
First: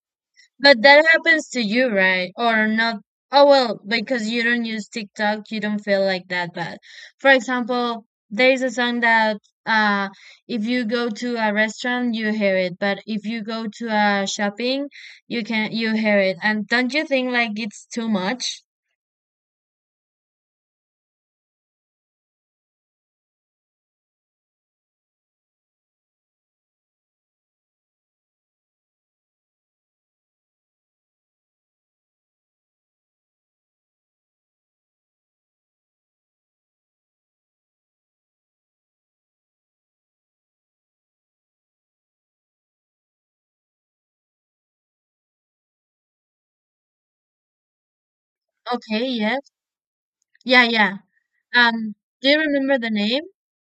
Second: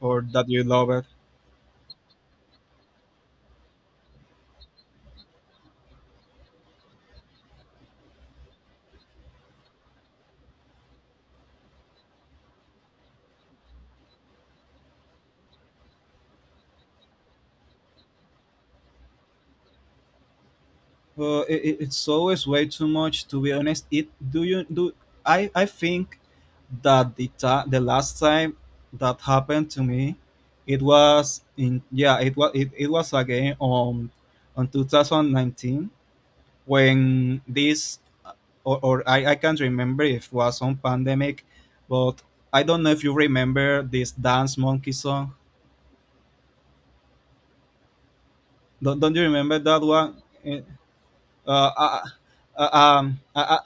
S2: or that you
S1: but
S2: love.
S1: that happens to you, right? Or not? Oh, well, because you don't use TikTok, you don't feel like that bad. For example, there's a song that uh if you go to a restaurant, you hear it, but if you go to a shopping, you hear it. And don't you think like it's too much?
S2: It's always way too much. To be honest, it do you do I think that the last time that happened to me, it was in, it was again on 2019, when this, or I can't remember if it was on pandemic. But I don't know if you remember this Dance Monkey song.
S1: Okay,
S2: Don't you
S1: yes.
S2: remember that one?
S1: Yeah, yeah.
S2: Uh,
S1: Um,
S2: uh,
S1: do you
S2: uh,
S1: remember the
S2: um,
S1: name?
S2: uh, uh,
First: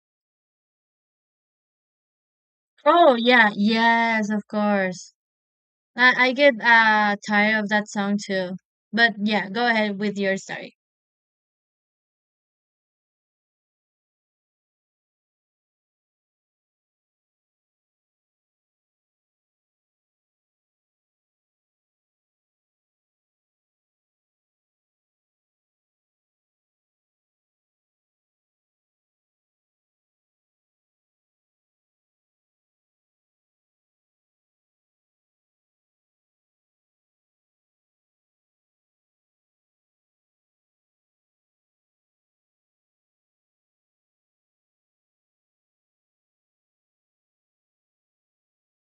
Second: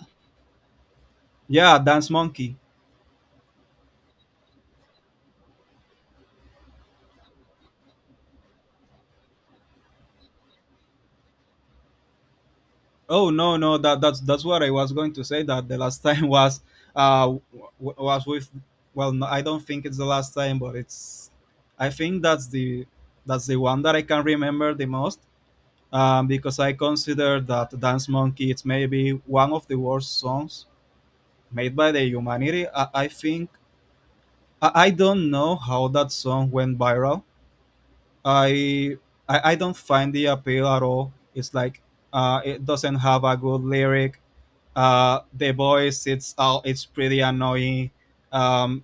S2: yeah, Dance Monkey.
S1: Oh, yeah. Yes, of course. I get tired of that song too. But yeah, go ahead with your story.
S2: Oh no, no, That that's what I was going to say. That the last time (laughs) was uh w- was with, well, no, I don't think it's the last time, but it's, I think that's the, that's the one that I can remember the most, because I consider that Dance Monkey it's maybe one of the worst songs made by the humanity. I don't know how that song went viral. I I don't find the appeal at all. It's like, it doesn't have a good lyric. The voice it's pretty annoying. Um,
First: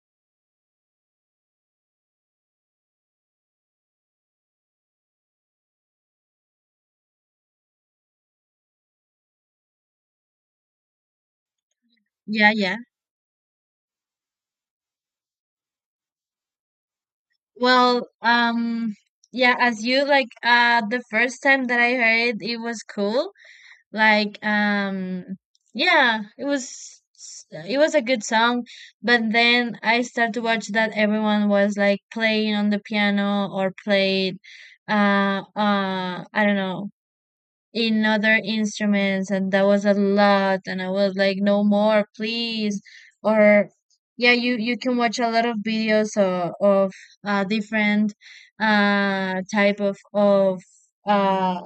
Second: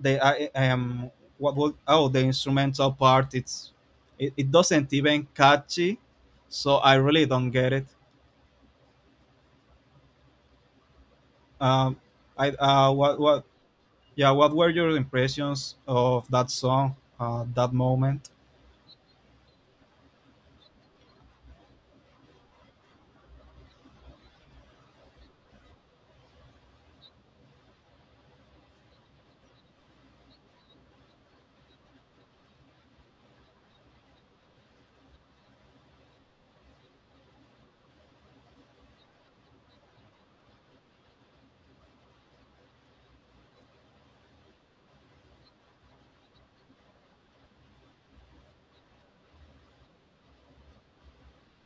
S2: the I am what would oh The instrumental part, it doesn't even catchy, so I really don't get it. Um, I
S1: Yeah, yeah.
S2: what yeah What were your impressions of that song, that
S1: Well,
S2: moment?
S1: yeah, as you like the first time that I heard it, it was cool. Like yeah, it was a good song, but then I started to watch that everyone was like playing on the piano or played uh I don't know in other instruments and that was a lot and I was like no more please or yeah you can watch a lot of videos of different type of uh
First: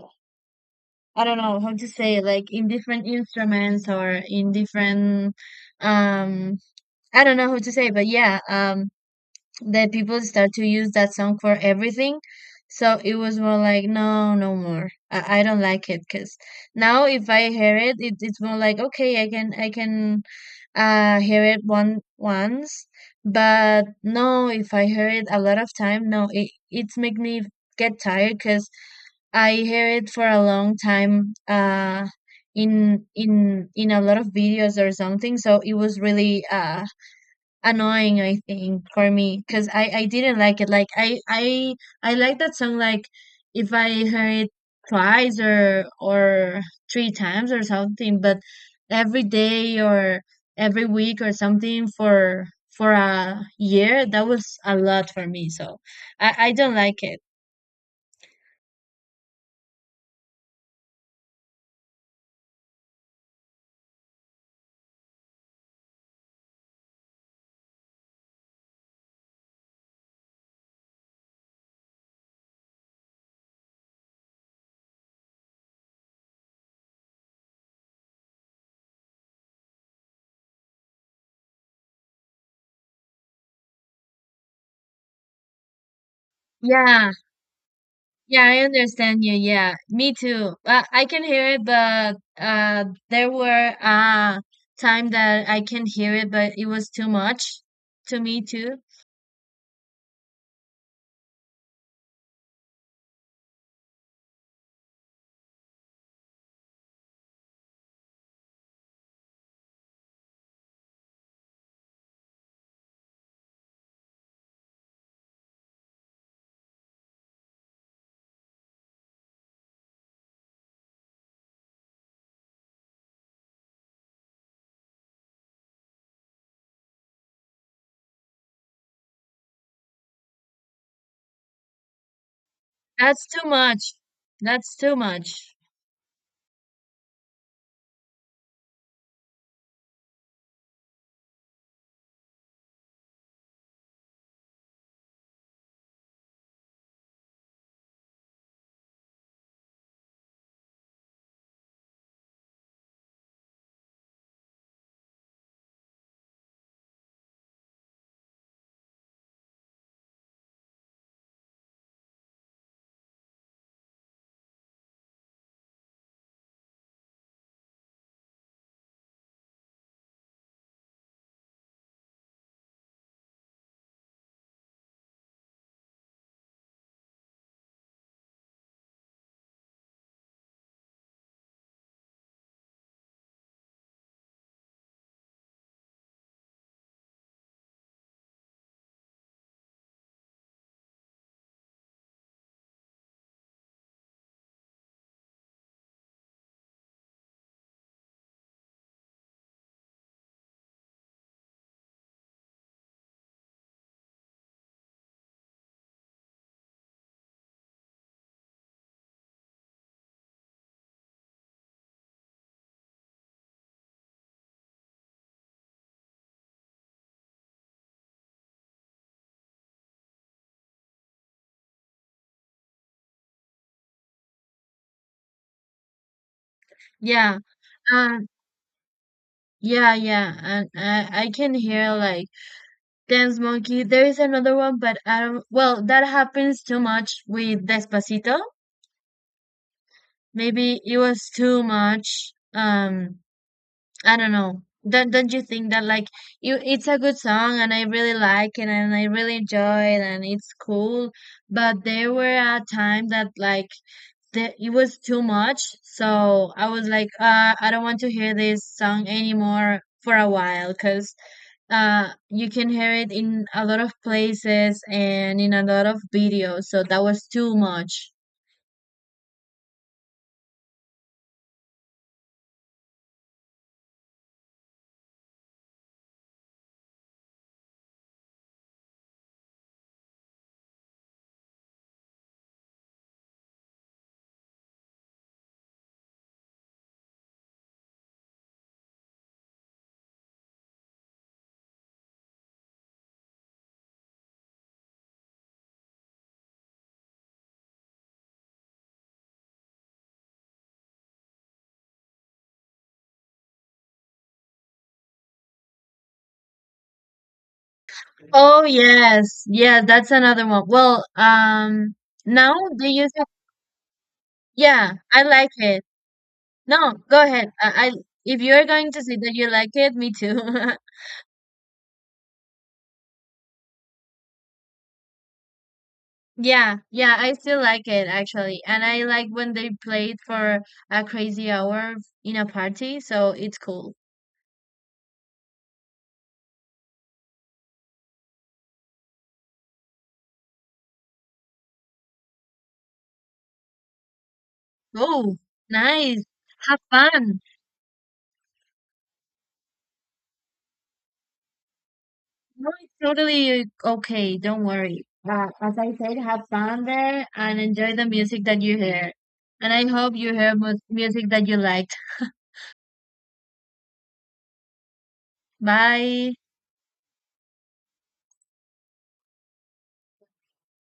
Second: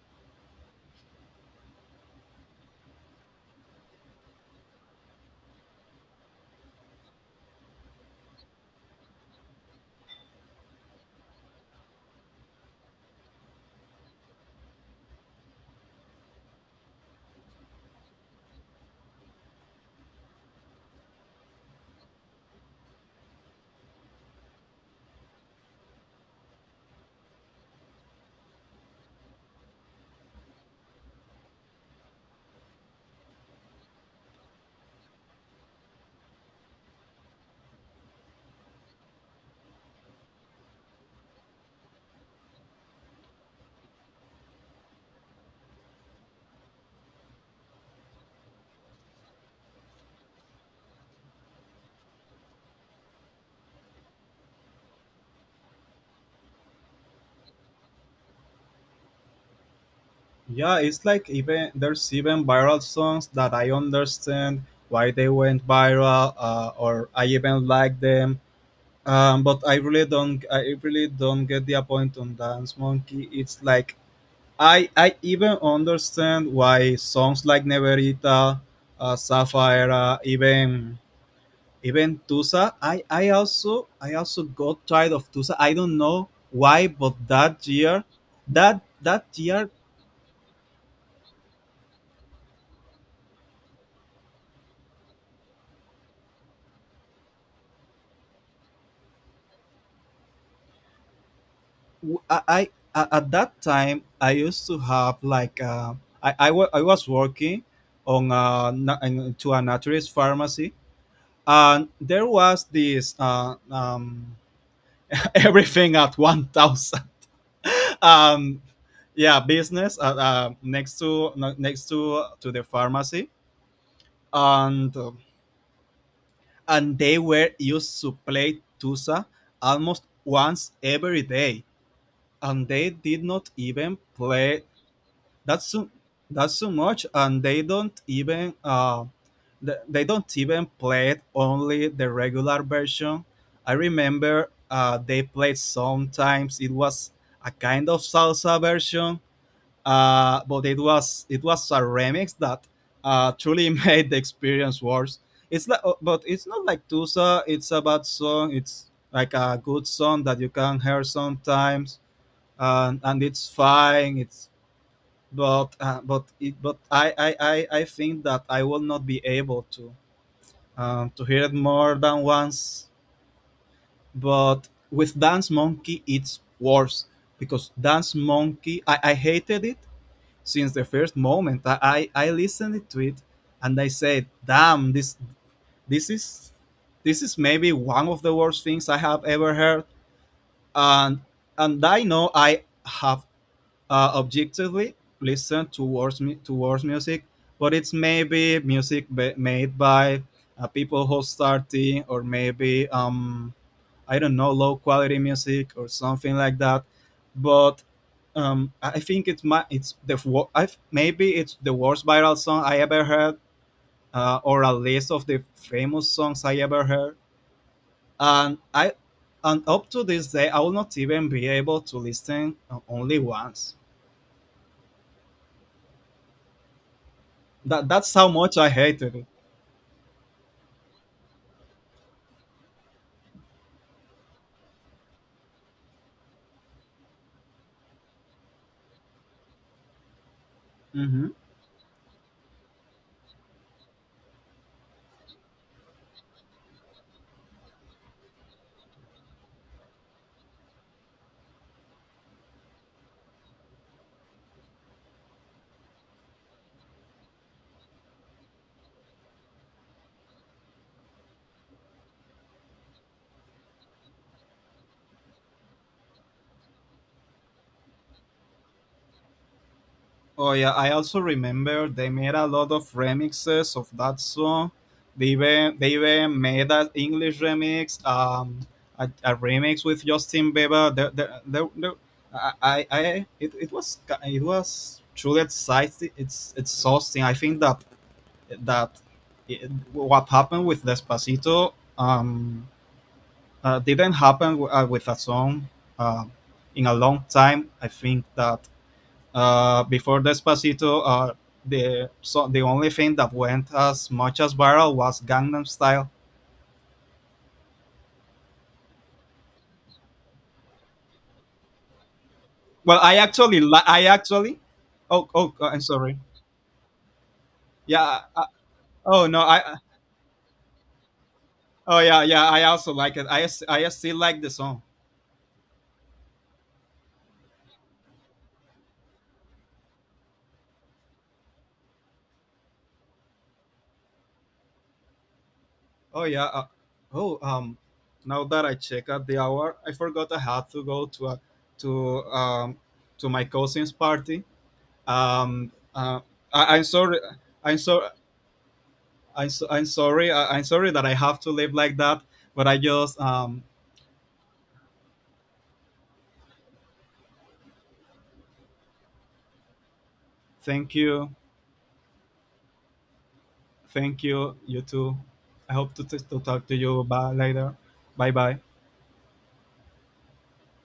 S1: I don't know how to say like in different instruments or in different um I don't know how to say but yeah that people start to use that song for everything. So it was more like, no, no more. I don't like it because now if I hear it, it's more like, okay, I can, hear it once, but no, if I hear it a lot of time, no, it's make me get tired because I hear it for a long time, in a lot of videos or something. So it was really, annoying I think for me because I didn't like it like I like that song like if I heard it twice or three times or something but every day or every week or something for a year that was a lot for me so I don't like it
S2: Yeah, it's like, even there's even viral songs that I understand why they went viral, or I even like them. But I really don't get the point on Dance Monkey. It's like, I even understand why songs like Neverita, Sapphire, even Tusa. I also got tired of Tusa. I don't know why,
S1: yeah.
S2: but that year,
S1: Yeah, I understand
S2: that
S1: you.
S2: year,
S1: Yeah, me too. I can hear it, but there were time that I can hear it, but it was too much to me too.
S2: w- I, I- at that time I used to have like, I was working on, to a naturist pharmacy, and there was this (laughs) everything at 1,000. (laughs) um, yeah, business next to to the pharmacy. and. um, and they were used to play Tusa almost once every day. And they did
S1: That's too
S2: not
S1: much.
S2: even play
S1: That's too much.
S2: that so, that so much, and they don't even they don't even play it only the regular version. I remember they played sometimes it was a kind of salsa version, but it was a remix that truly (laughs) made the experience worse. It's like, but it's not like Tusa. It's a bad song. It's like a good song that you can hear sometimes, and it's fine. It's but it but I think that I will not be able to hear it more than once. But with Dance Monkey, it's worse, because Dance Monkey, I hated it since the first moment. I listened to it and I said, damn, this is this is maybe one of the worst things I have ever heard. And and I know I have, objectively listened towards music, but it's maybe music made by, people who started, or maybe, I don't know, low quality music or something like that. But, I think it's my it's the maybe it's the worst viral song I ever heard, or at least of the famous songs I ever heard. And I and up to this day, I will not even be able to listen, only once.
S1: Yeah.
S2: That's how
S1: Um.
S2: much I hated it.
S1: Yeah. Yeah. And I can hear like Dance Monkey. There is another one, but I don't. Well, that happens too much with Despacito. Maybe it was
S2: Mhm.
S1: too much. I don't know. Don't you think that like you it's a good song and I really like it and I really enjoy it and it's cool, but there were a time that like the, it was too much, so I was like, I don't want to hear this song anymore for a while, cause you can hear it in a lot of places and in a lot of videos, so that was too much.
S2: Oh yeah, I also remember they made a lot of remixes of that song. They even made an English remix, a remix with Justin Bieber. It, it was it was truly exciting. It's exhausting. I think that, that it, what happened with Despacito, um didn't happen with a song, uh, in a long time. I think that, before Despacito, the only thing that went as much as viral was Gangnam Style.
S1: Oh yes, yeah, that's another one. Well, now they
S2: Well,
S1: use.
S2: I actually,
S1: Yeah, I
S2: oh,
S1: like
S2: oh, I'm
S1: it.
S2: sorry.
S1: No, go ahead. I
S2: Yeah.
S1: if you're going to say
S2: Oh
S1: that
S2: no,
S1: you like
S2: I.
S1: it, me too. (laughs)
S2: Oh yeah, yeah. I also like it. I still like the song.
S1: Yeah, yeah, I still like it actually. And I like when they play it for a crazy hour in a party, so it's cool.
S2: Oh yeah. Oh um, Now that I check at the hour, I forgot I had to go to a, to to my cousin's party.
S1: Oh,
S2: Um. Uh,
S1: nice. Have
S2: I'm sorry.
S1: fun.
S2: I'm sorry. I'm sorry. I'm sorry that I have to live like that. But
S1: No,
S2: I
S1: it's
S2: just,
S1: totally okay. Don't worry. As I said, have fun there and enjoy the music that you hear. And I hope you hear mu
S2: thank
S1: music
S2: you,
S1: that you liked.
S2: thank you, you too. I hope
S1: Bye.
S2: to talk to you by later. Bye bye.